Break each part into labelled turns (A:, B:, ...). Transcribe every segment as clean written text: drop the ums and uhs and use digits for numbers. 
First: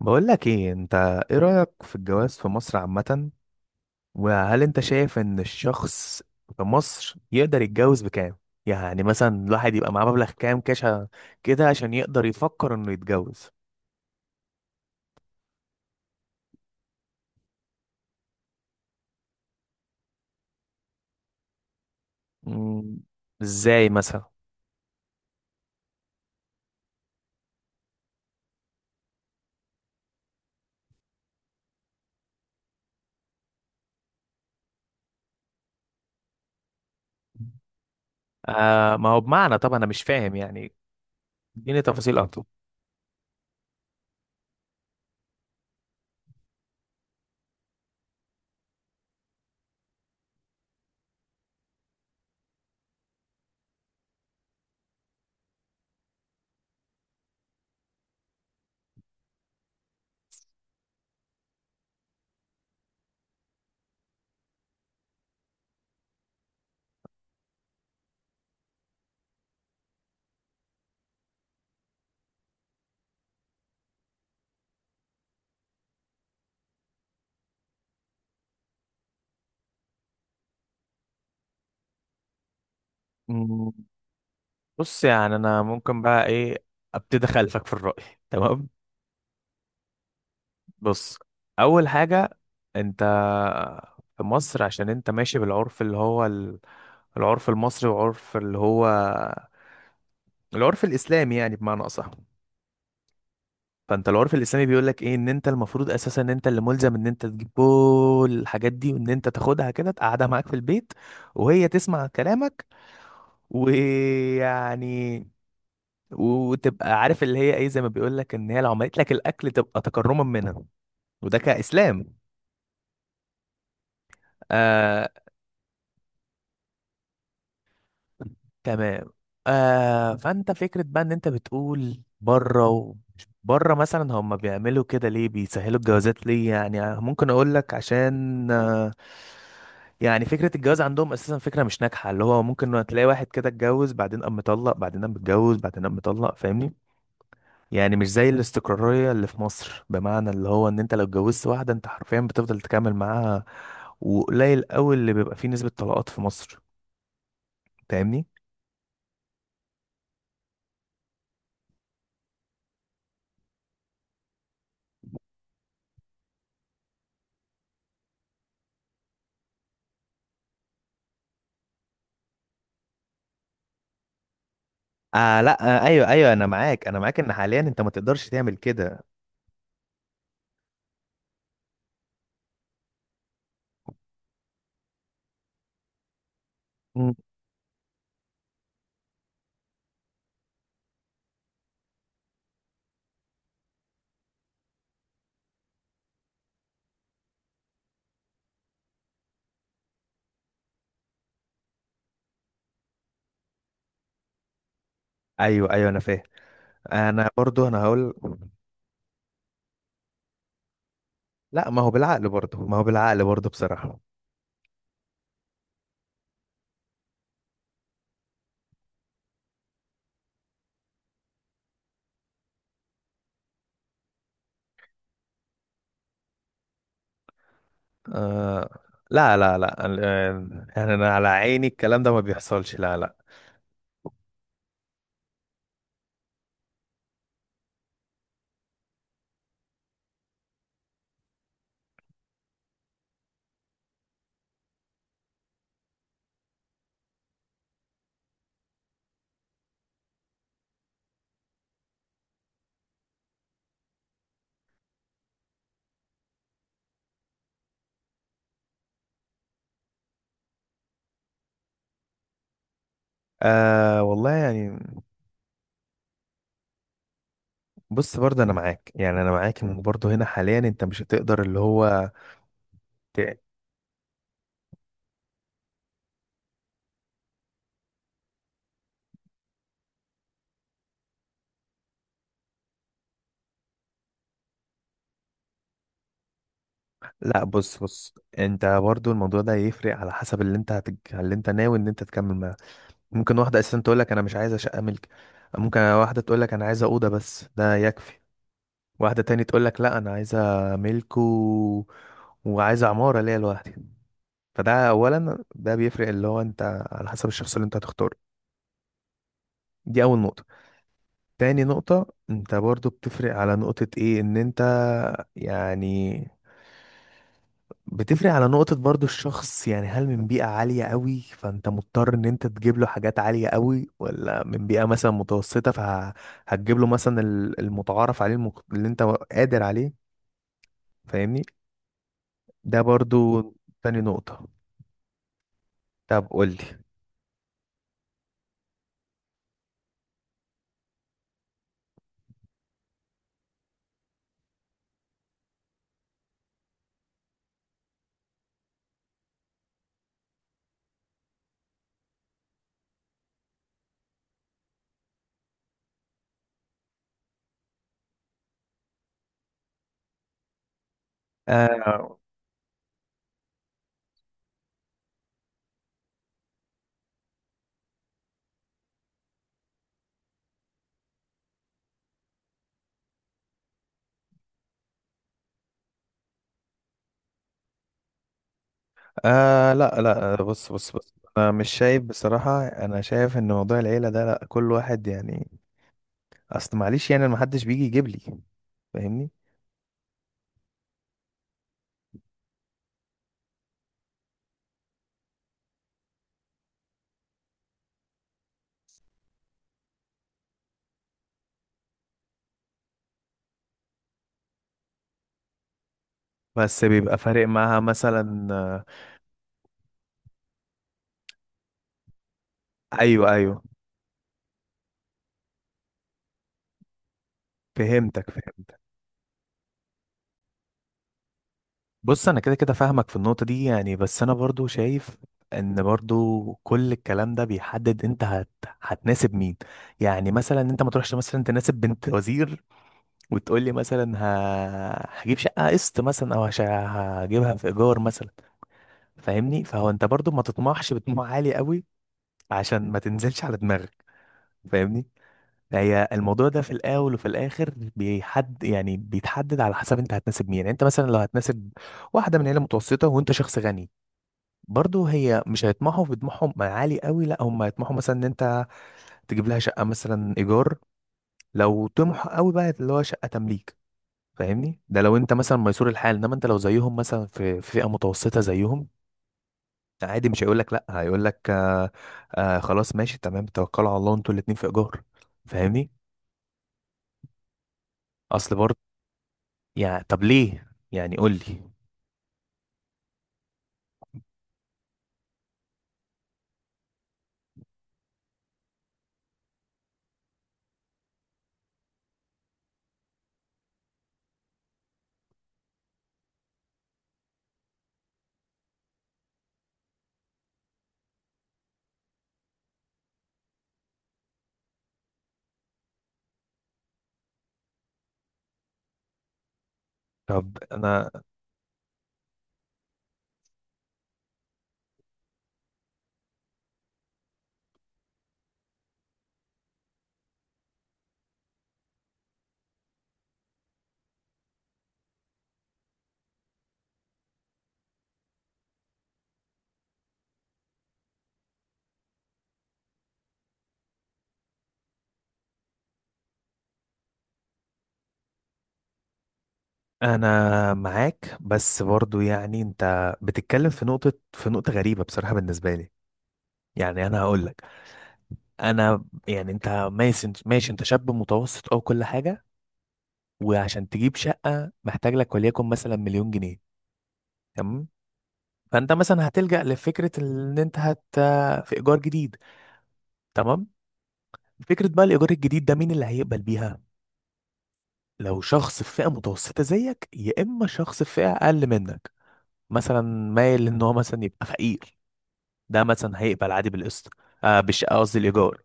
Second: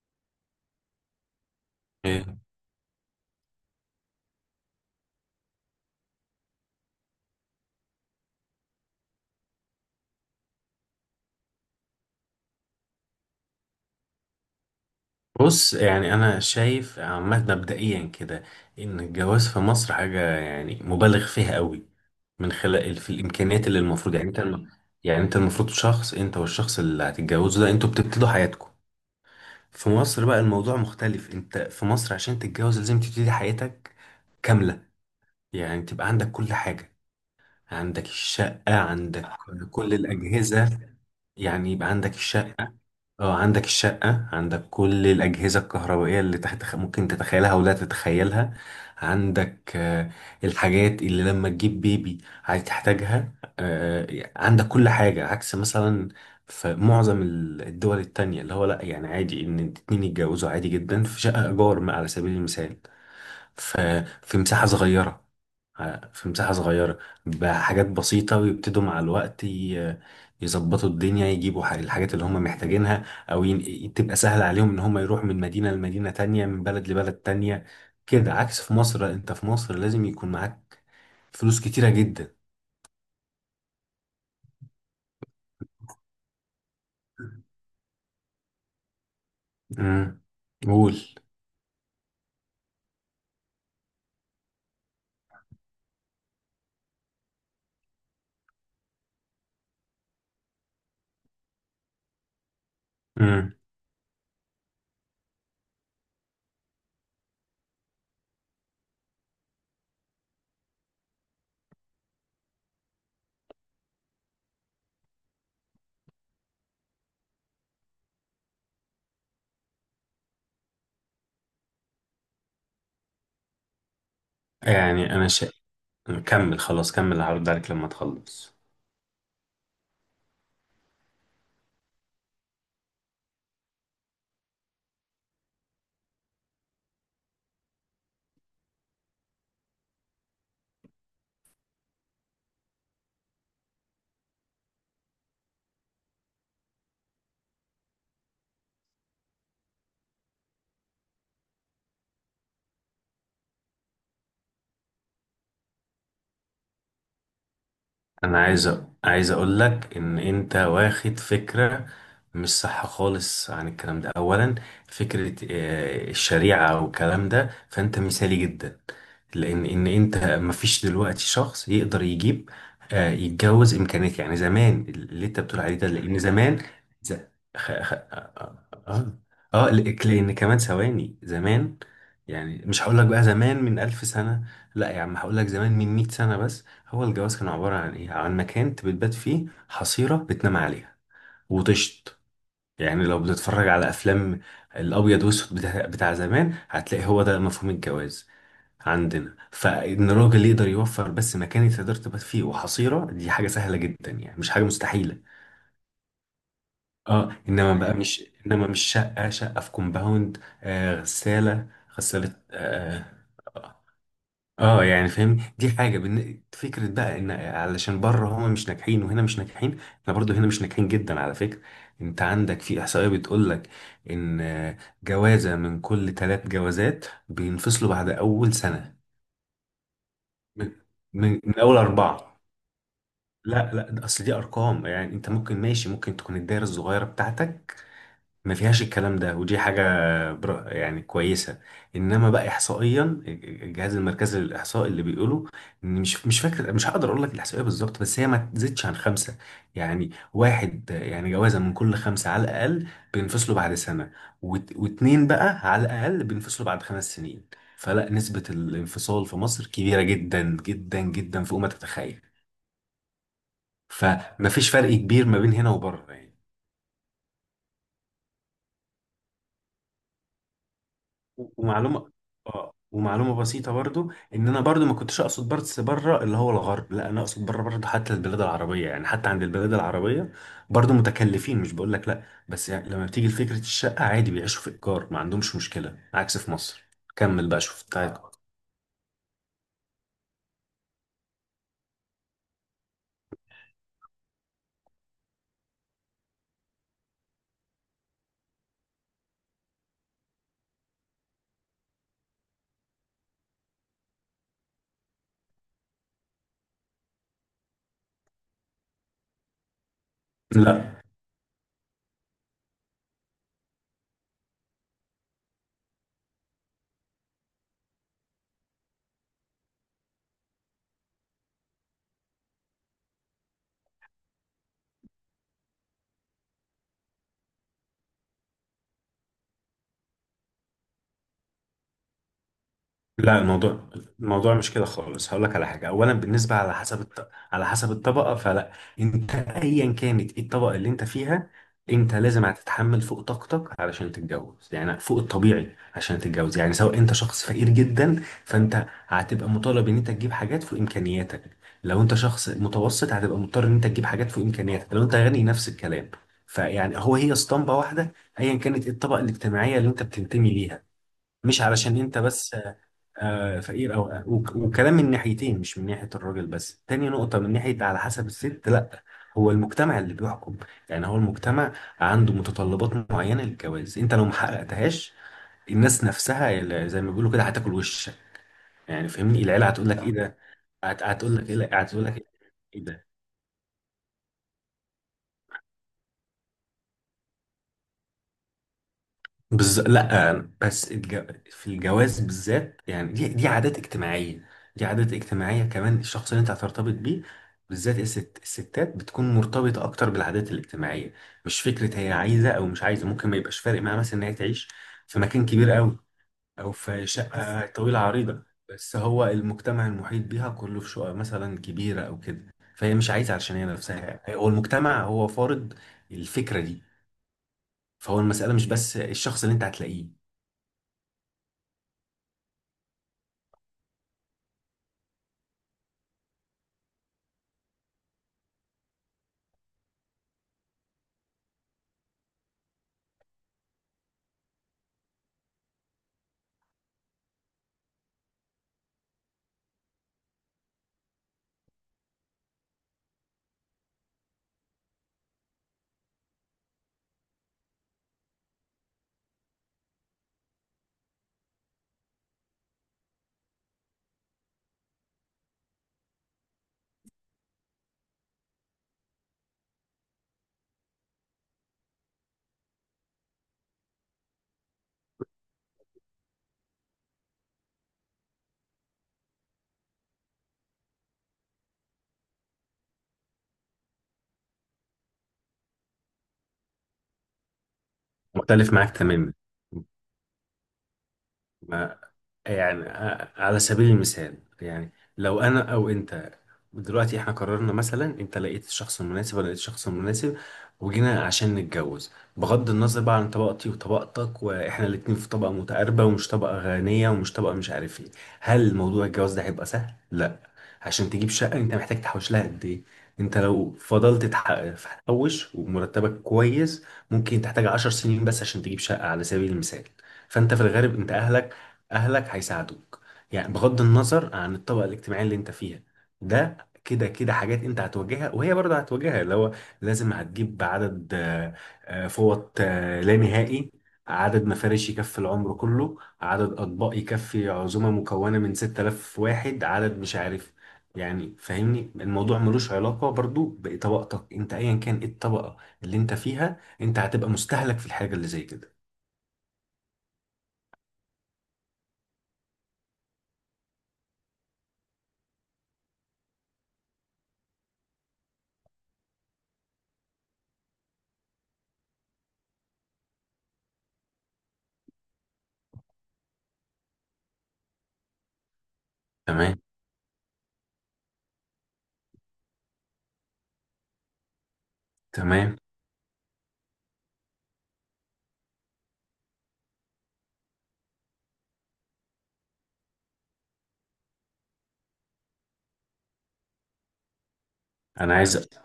A: بقول لك ايه انت؟ ايه رأيك في
B: إيه.
A: الجواز في مصر عامة؟ وهل انت شايف ان الشخص في مصر يقدر يتجوز بكام؟ يعني مثلا الواحد يبقى معاه مبلغ كام كاش كده عشان يقدر يفكر انه يتجوز؟
B: بص، يعني انا شايف عامه مبدئيا كده ان الجواز في مصر حاجه يعني مبالغ فيها قوي من خلال
A: مم.
B: في الامكانيات اللي
A: ازاي
B: المفروض يعني
A: مثلا؟
B: يعني انت المفروض شخص، انت والشخص اللي هتتجوزه ده انتوا بتبتدوا حياتكم. في مصر بقى الموضوع مختلف، انت في مصر عشان تتجوز لازم تبتدي حياتك كامله. يعني تبقى عندك كل حاجه، عندك الشقه،
A: آه، ما هو
B: عندك
A: بمعنى طبعا انا
B: كل
A: مش فاهم يعني.
B: الاجهزه. يعني
A: اديني
B: يبقى عندك
A: تفاصيل اكتر.
B: الشقة، اه عندك الشقة، عندك كل الأجهزة الكهربائية اللي تحت ممكن تتخيلها ولا تتخيلها. عندك الحاجات اللي لما تجيب بيبي هتحتاجها. عندك كل حاجة، عكس مثلا في معظم الدول التانية، اللي هو لأ، يعني عادي إن اتنين يتجوزوا عادي جدا في شقة إيجار على سبيل المثال. ف- في مساحة صغيرة، في مساحة صغيرة بحاجات بسيطة، ويبتدوا مع الوقت يظبطوا الدنيا، يجيبوا الحاجات اللي هم محتاجينها، أو تبقى سهل عليهم إن هم يروحوا من مدينة لمدينة تانية، من بلد لبلد تانية. كده عكس في مصر، لأ، أنت في مصر لازم يكون معاك فلوس كتيرة جدا.
A: مم. بص، يعني انا ممكن بقى ايه، ابتدي اخالفك في الرأي تمام.
B: امم قول.
A: بص، اول حاجه، انت في مصر عشان انت ماشي بالعرف اللي هو العرف المصري، وعرف اللي هو العرف الاسلامي، يعني بمعنى اصح.
B: امم
A: فانت العرف الاسلامي بيقول لك ايه، ان انت المفروض اساسا ان انت اللي ملزم ان انت تجيب كل الحاجات دي، وان انت تاخدها كده تقعدها معاك في البيت، وهي تسمع كلامك، ويعني، وتبقى عارف اللي هي ايه، زي ما بيقول لك ان هي لو عملت لك الاكل تبقى تكرما منها. وده كاسلام. آه.
B: يعني أنا شا... كمل، خلاص كمل، هرد عليك لما تخلص.
A: تمام. آه، فانت فكرة بقى ان انت بتقول بره، ومش بره مثلا هم بيعملوا كده ليه، بيسهلوا الجوازات ليه، يعني ممكن اقول لك عشان يعني فكرة الجواز عندهم اساسا فكرة مش ناجحة، اللي هو ممكن تلاقي واحد كده اتجوز، بعدين قام مطلق، بعدين قام متجوز، بعدين قام مطلق. فاهمني؟ يعني مش زي الاستقرارية اللي في مصر، بمعنى اللي هو ان انت لو اتجوزت واحدة انت حرفيا بتفضل تكمل معاها. وقليل قوي اللي بيبقى فيه نسبة طلاقات في مصر. فاهمني؟
B: انا عايز اقول لك ان انت واخد فكره مش صح خالص عن الكلام ده اولا. فكره الشريعه والكلام ده، فانت مثالي جدا، لان ان انت مفيش دلوقتي شخص يقدر يجيب يتجوز امكانيات، يعني زمان اللي
A: آه،
B: انت بتقول عليه
A: لا، آه،
B: ده،
A: ايوه
B: لان
A: ايوه، انا
B: زمان
A: معاك، انا
B: ز...
A: معاك ان حاليا
B: خ...
A: انت ما
B: خ...
A: تقدرش تعمل
B: اه
A: كده.
B: اه آه، لك- لان كمان ثواني، زمان يعني، مش هقول لك بقى زمان من ألف سنه، لا يا عم، هقول لك زمان من 100 سنه بس. هو
A: مم.
B: الجواز كان عبارة عن إيه؟ عن مكان أنت بتبات فيه، حصيرة بتنام عليها وتشط. يعني لو بتتفرج على أفلام الأبيض وأسود بتاع زمان، هتلاقي هو ده مفهوم الجواز عندنا. فإن الراجل يقدر يوفر بس مكان تقدر تبات فيه وحصيرة، دي حاجة سهلة جدا يعني، مش حاجة مستحيلة.
A: ايوه ايوه، انا فاهم. انا
B: اه،
A: برضو
B: إنما بقى تمام،
A: هقول.
B: مش إنما، مش شقة، شقة في كومباوند، غسالة،
A: لا، ما هو بالعقل
B: غسالة
A: برضو، ما هو بالعقل برضو، بصراحة.
B: اه. يعني فاهم، دي حاجه فكره بقى ان علشان بره هما مش ناجحين وهنا مش ناجحين، احنا برضو هنا مش ناجحين جدا على فكره. انت عندك في احصائيه بتقول لك ان جوازه من كل 3 جوازات بينفصلوا بعد اول
A: آه،
B: سنه.
A: لا، لا، لا. آه،
B: من
A: يعني انا على
B: من
A: عيني
B: اول
A: الكلام ده ما
B: اربعه.
A: بيحصلش. لا، لا.
B: لا لا، ده اصل دي ارقام، يعني انت ممكن ماشي، ممكن تكون الدايره الصغيره بتاعتك ما فيهاش الكلام ده، ودي حاجة يعني كويسة. انما بقى احصائيا الجهاز المركزي للاحصاء اللي بيقوله ان مش فاكر، مش هقدر اقول لك الاحصائية بالظبط، بس هي ما تزيدش عن خمسة، يعني واحد، يعني جوازة من كل خمسة على الاقل بينفصلوا بعد سنة، واتنين بقى على الاقل بينفصلوا بعد 5 سنين. فلا، نسبة الانفصال في مصر كبيرة جدا جدا جدا، فوق ما تتخيل.
A: آه والله
B: فما فيش
A: يعني،
B: فرق كبير ما بين هنا وبره يعني.
A: بص، برضه انا معاك، يعني انا معاك ان برضه هنا حاليا انت مش هتقدر اللي هو.
B: ومعلومه اه
A: ت...
B: ومعلومه بسيطه برضو، ان انا برضو ما كنتش اقصد بس بره اللي هو الغرب، لا، انا اقصد بره برضو، حتى البلاد العربيه، يعني حتى عند البلاد العربيه برضو متكلفين، مش بقول لك لا، بس يعني لما بتيجي لفكره الشقه، عادي بيعيشوا في ايجار، ما عندهمش مشكله، عكس في مصر.
A: لا،
B: كمل بقى،
A: بص
B: شوف،
A: بص،
B: تعال.
A: انت برضه الموضوع ده يفرق على حسب اللي انت اللي انت ناوي ان انت تكمل معاه. ممكن واحدة أساسا تقول لك أنا مش عايزة شقة ملك. ممكن واحدة تقول لك أنا عايزة أوضة بس ده يكفي. واحدة تاني تقول لك لا أنا عايزة ملك وعايزة عمارة ليا لوحدي. فده أولا، ده بيفرق اللي هو أنت على حسب الشخص اللي أنت هتختاره. دي أول نقطة.
B: لا
A: تاني نقطة، أنت برضو بتفرق على نقطة إيه، إن أنت يعني بتفرق على نقطة برضو الشخص، يعني هل من بيئة عالية قوي فانت مضطر ان انت تجيب له حاجات عالية قوي، ولا من بيئة مثلا متوسطة فهتجيب له مثلا المتعارف عليه اللي انت قادر عليه. فاهمني؟ ده برضو
B: لا، الموضوع
A: تاني نقطة.
B: الموضوع مش كده خالص. هقول لك على حاجه، اولا
A: طب قول
B: بالنسبه على
A: لي.
B: حسب على حسب الطبقه، فلا، انت ايا كانت ايه الطبقه اللي انت فيها، انت لازم هتتحمل فوق طاقتك علشان تتجوز، يعني فوق الطبيعي عشان تتجوز، يعني سواء انت شخص فقير جدا، فانت هتبقى مطالب ان انت تجيب حاجات فوق امكانياتك، لو انت شخص متوسط هتبقى مضطر ان انت تجيب حاجات فوق امكانياتك، لو انت غني نفس الكلام. فيعني هو هي اسطمبه واحده، ايا كانت ايه الطبقه الاجتماعيه اللي انت بتنتمي ليها، مش علشان
A: آه،
B: انت بس آه فقير او وكلام، من ناحيتين، مش من ناحيه الراجل بس، تاني نقطه من ناحيه على حسب الست، لا، هو المجتمع اللي بيحكم، يعني هو المجتمع عنده متطلبات معينه للجواز، انت لو ما حققتهاش الناس نفسها اللي زي ما بيقولوا كده هتاكل وشك. يعني فاهمني، العيله
A: آه،
B: هتقول لك
A: لا،
B: ايه ده،
A: لا، بص بص بص،
B: هتقول لك
A: انا مش
B: ايه،
A: شايف
B: هتقول لك
A: بصراحة،
B: ايه
A: انا
B: ده.
A: شايف ان موضوع العيلة ده لا كل واحد يعني. اصل معلش، يعني محدش بيجي يجيب لي. فاهمني؟
B: لا بس في الجواز بالذات، يعني دي عادات اجتماعيه، دي عادات اجتماعيه. كمان الشخص اللي انت هترتبط بيه بالذات، الستات بتكون مرتبطه اكتر بالعادات الاجتماعيه، مش فكره هي عايزه او مش عايزه. ممكن ما يبقاش فارق معاها مثلا ان هي تعيش في مكان كبير قوي، او
A: بس
B: في
A: بيبقى فارق
B: شقه
A: معاها
B: طويله عريضه،
A: مثلا. آه.
B: بس هو المجتمع المحيط بيها كله في شقه مثلا كبيره او كده، فهي مش
A: ايوه
B: عايزه، علشان
A: ايوه،
B: هي نفسها، هو المجتمع هو فارض الفكره دي. فهو
A: فهمتك،
B: المساله مش
A: فهمت.
B: بس الشخص اللي انت هتلاقيه.
A: بص، انا كده كده فاهمك في النقطة دي، يعني بس انا برضو شايف ان برضو كل الكلام ده بيحدد انت هتناسب مين. يعني مثلا انت ما تروحش مثلا تناسب بنت وزير، وتقول لي مثلا هجيب شقة قسط مثلا، او هجيبها في ايجار مثلا. فاهمني؟ فهو انت برضو ما تطمحش بطموح عالي قوي، عشان ما تنزلش على دماغك. فاهمني؟ هي الموضوع ده في الاول وفي الاخر يعني بيتحدد على حسب انت هتناسب مين. يعني انت مثلا لو هتناسب واحده من عيله متوسطه وانت شخص غني، برضه هي مش هيطمحوا في طموحهم عالي قوي، لا هم هيطمحوا مثلا ان انت تجيب لها شقه مثلا ايجار. لو طمح قوي بقى اللي هو شقه تمليك. فاهمني؟ ده لو انت مثلا ميسور الحال، انما انت لو زيهم مثلا في فئه متوسطه زيهم، عادي مش هيقول لك لا، هيقول لك آه، آه خلاص ماشي تمام، توكلوا على الله انتوا الاتنين في ايجار. فاهمني؟ اصل،
B: مختلف معاك تماما.
A: يعني طب ليه يعني قول لي.
B: ما، يعني على سبيل المثال، يعني لو انا او انت دلوقتي احنا قررنا، مثلا انت لقيت الشخص المناسب ولا لقيت الشخص المناسب، وجينا عشان نتجوز، بغض النظر بقى عن طبقتي وطبقتك، واحنا الاتنين في طبقة متقاربة ومش طبقة غنية ومش طبقة مش عارف ايه، هل موضوع الجواز ده هيبقى سهل؟ لا. عشان تجيب شقة انت محتاج تحوش لها قد ايه؟ انت لو فضلت تحوش ومرتبك كويس، ممكن تحتاج 10 سنين بس عشان تجيب شقة على سبيل المثال. فانت
A: طب
B: في الغالب
A: انا
B: انت اهلك هيساعدوك، يعني بغض النظر عن الطبقه الاجتماعيه اللي انت فيها ده، كده كده حاجات انت هتواجهها وهي برضه هتواجهها، اللي هو لازم هتجيب عدد فوط لا نهائي، عدد مفارش يكفي العمر كله، عدد اطباق يكفي عزومه مكونه من 6000 واحد، عدد مش عارف. يعني فاهمني، الموضوع ملوش علاقه برضو بطبقتك، انت ايا كان ايه الطبقه اللي انت فيها انت هتبقى مستهلك في الحاجه اللي زي كده.
A: انا معاك، بس برضو يعني انت بتتكلم في نقطة غريبة بصراحة بالنسبة لي. يعني انا هقول لك، انا يعني انت ماشي ماشي، انت شاب متوسط او كل حاجة، وعشان تجيب شقة محتاج لك وليكن مثلا مليون جنيه. تمام. فانت مثلا
B: تمام،
A: هتلجأ لفكرة ان انت في ايجار جديد. تمام. فكرة بقى الايجار
B: تمام.
A: الجديد ده، مين اللي هيقبل بيها؟ لو شخص في فئة متوسطة زيك، يا اما شخص في فئة اقل منك، مثلا مايل ان هو مثلا يبقى فقير، ده مثلا هيقبل عادي بالقسط. آه،
B: انا
A: قصدي
B: عايز،
A: الايجار.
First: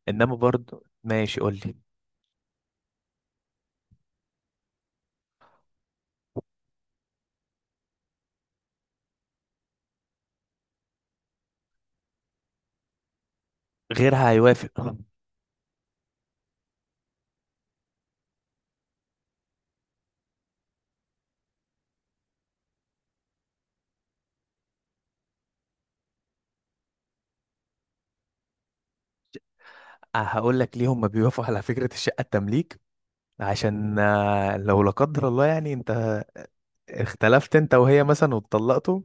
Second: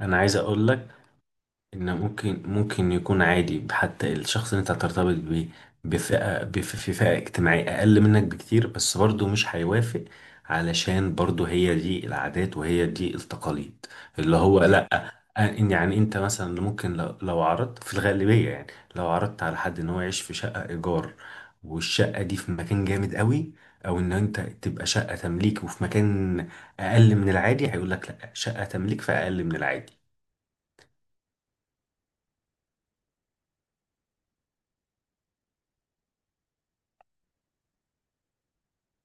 B: انا
A: انما
B: عايز اقول
A: برضه
B: لك
A: ماشي، قول لي.
B: ان ممكن، ممكن يكون عادي حتى الشخص اللي انت هترتبط بيه في فئة اجتماعية اقل منك بكتير، بس برضه مش هيوافق، علشان برضه هي دي العادات وهي دي التقاليد،
A: غيرها
B: اللي هو
A: هيوافق.
B: لا، إن يعني انت مثلا ممكن، لو عرضت، في الغالبية يعني، لو عرضت على حد ان هو يعيش في شقة ايجار والشقة دي في مكان جامد قوي، او ان انت تبقى شقة تمليك وفي مكان اقل من العادي، هيقول لك لا، شقة تمليك فاقل من العادي.
A: آه، هقول لك ليه هم بيوافقوا على فكرة الشقة التمليك، عشان آه لو لا قدر الله يعني انت اختلفت انت وهي مثلا واتطلقتوا،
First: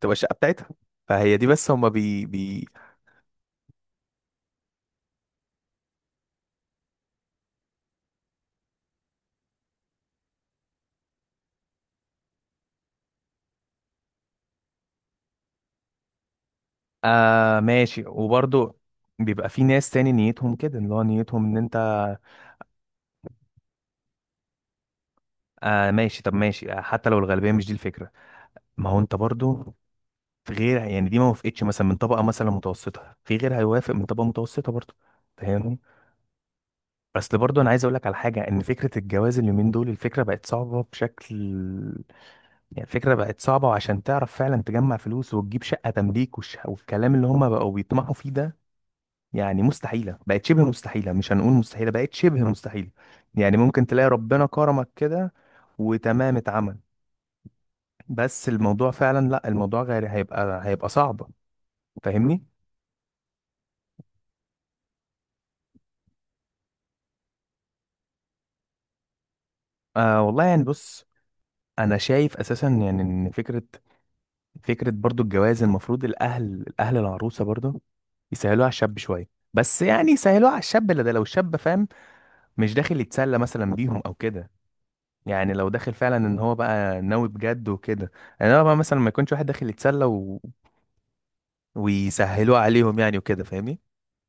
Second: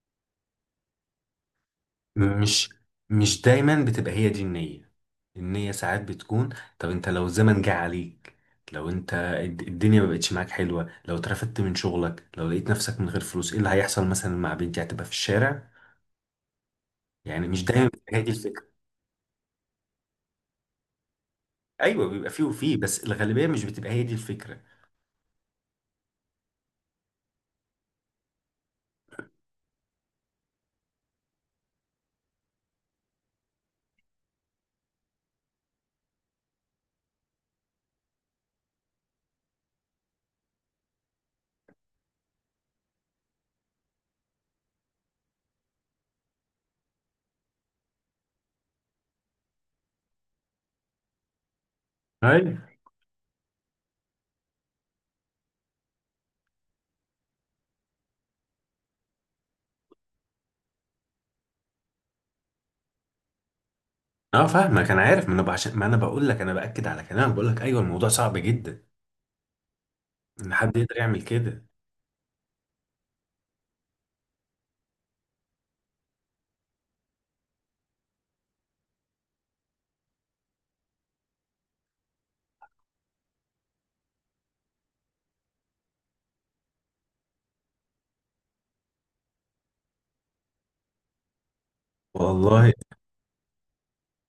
A: تبقى الشقة بتاعتها. فهي دي بس هم بي بي
B: مش مش دايما بتبقى هي دي النية، النية ساعات بتكون، طب انت لو الزمن جه عليك، لو انت الدنيا ما بقتش معاك حلوة، لو اترفدت من شغلك، لو لقيت نفسك من غير فلوس، ايه اللي هيحصل مثلا مع بنتي؟ هتبقى في الشارع. يعني
A: آه،
B: مش دايما
A: ماشي
B: بتبقى هي دي الفكرة.
A: وبرضه بيبقى في ناس تاني نيتهم كده، اللي هو نيتهم ان انت.
B: ايوه، بيبقى فيه وفيه، بس الغالبية مش بتبقى هي دي الفكرة.
A: آه، ماشي، طب ماشي، آه، حتى لو الغالبية مش دي الفكرة، ما هو انت برضو في غير، يعني دي ما وافقتش مثلا من طبقه مثلا متوسطه، في غير هيوافق من طبقه متوسطه برضه. فاهمني؟ اصل برضه انا عايز اقول لك على حاجه، ان فكره الجواز اليومين دول الفكره بقت صعبه بشكل، يعني الفكره بقت صعبه، وعشان تعرف فعلا تجمع فلوس وتجيب شقه تمليك والكلام اللي هم بقوا بيطمحوا فيه ده، يعني مستحيله، بقت شبه مستحيله، مش هنقول مستحيله بقت شبه
B: ايوه،
A: مستحيله. يعني ممكن تلاقي ربنا كرمك كده وتمام اتعمل. بس الموضوع فعلا لا، الموضوع غير هيبقى صعب. فاهمني؟
B: اه فاهمك، انا عارف، ما انا عشان ما انا بقول لك، انا باكد على كلامك، بقول لك ايوه الموضوع صعب جدا
A: آه والله
B: ان
A: يعني،
B: حد يقدر
A: بص،
B: يعمل كده.
A: انا شايف اساسا يعني ان فكره برضو الجواز، المفروض الاهل العروسه برضو يسهلوها على الشاب شويه، بس يعني يسهلوها على الشاب، اللي ده لو الشاب فاهم، مش داخل يتسلى مثلا بيهم او كده، يعني لو داخل فعلا ان هو بقى ناوي بجد وكده. انا بقى مثلا ما يكونش واحد داخل يتسلى ويسهلوه
B: والله.
A: عليهم يعني وكده. فاهمني؟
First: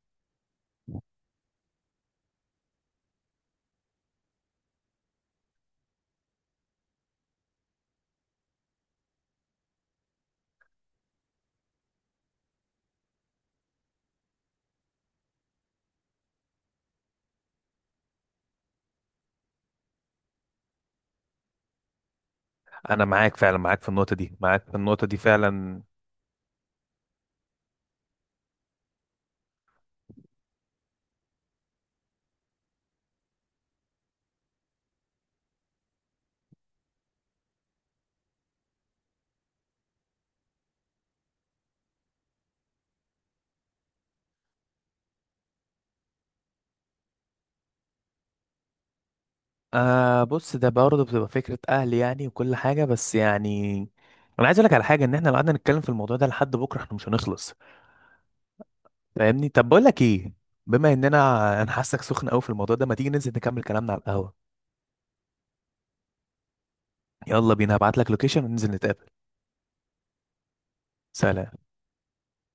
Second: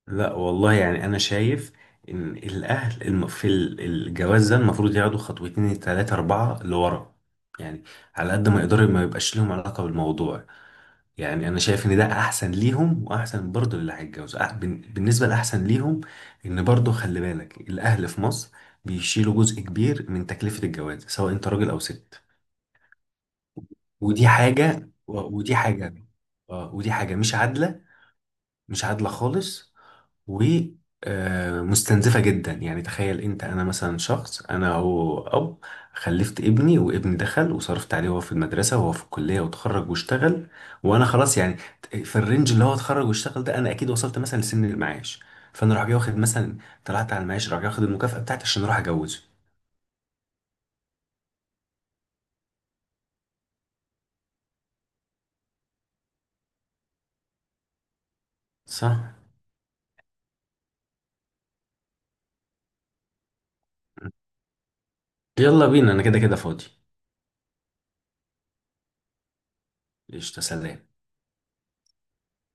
B: لا والله، يعني انا شايف ان الاهل الجواز ده المفروض ياخدوا خطوتين، ثلاثة، اربعة لورا، يعني على قد ما يقدروا ما يبقاش لهم علاقة بالموضوع. يعني انا شايف ان ده احسن ليهم واحسن برضه للي هيتجوز، بالنسبة لاحسن ليهم، ان برضه خلي بالك الاهل في مصر بيشيلوا جزء كبير من تكلفة الجواز، سواء انت راجل او ست.
A: انا معاك فعلا، معاك في النقطه
B: ودي
A: دي، معاك في
B: حاجة
A: النقطه دي
B: ودي
A: فعلا.
B: حاجة، اه ودي حاجة مش عادلة، مش عادلة خالص، ومستنزفة جدا. يعني تخيل انت، انا مثلا شخص، انا هو اب، خلفت ابني وابني دخل وصرفت عليه وهو في المدرسة وهو في الكلية وتخرج واشتغل، وانا خلاص، يعني في الرينج اللي هو اتخرج واشتغل ده انا اكيد وصلت مثلا لسن المعاش، فانا راح جاي واخد مثلا، طلعت على المعاش راح جاي واخد المكافأة بتاعتي عشان اروح اجوزه.
A: آه، بص، ده برضه بتبقى فكره اهل يعني وكل حاجه، بس يعني انا عايز اقول لك على حاجه، ان احنا لو قعدنا نتكلم في الموضوع ده لحد بكره احنا مش هنخلص.
B: صح.
A: فاهمني؟ طب بقول لك ايه، بما اننا، انا حاسك سخن قوي في الموضوع ده، ما تيجي ننزل نكمل كلامنا على القهوة؟
B: يلا بينا، انا كده كده فاضي.
A: يلا بينا، هبعت لك لوكيشن وننزل نتقابل.
B: قشطة، سلام.
A: سلام.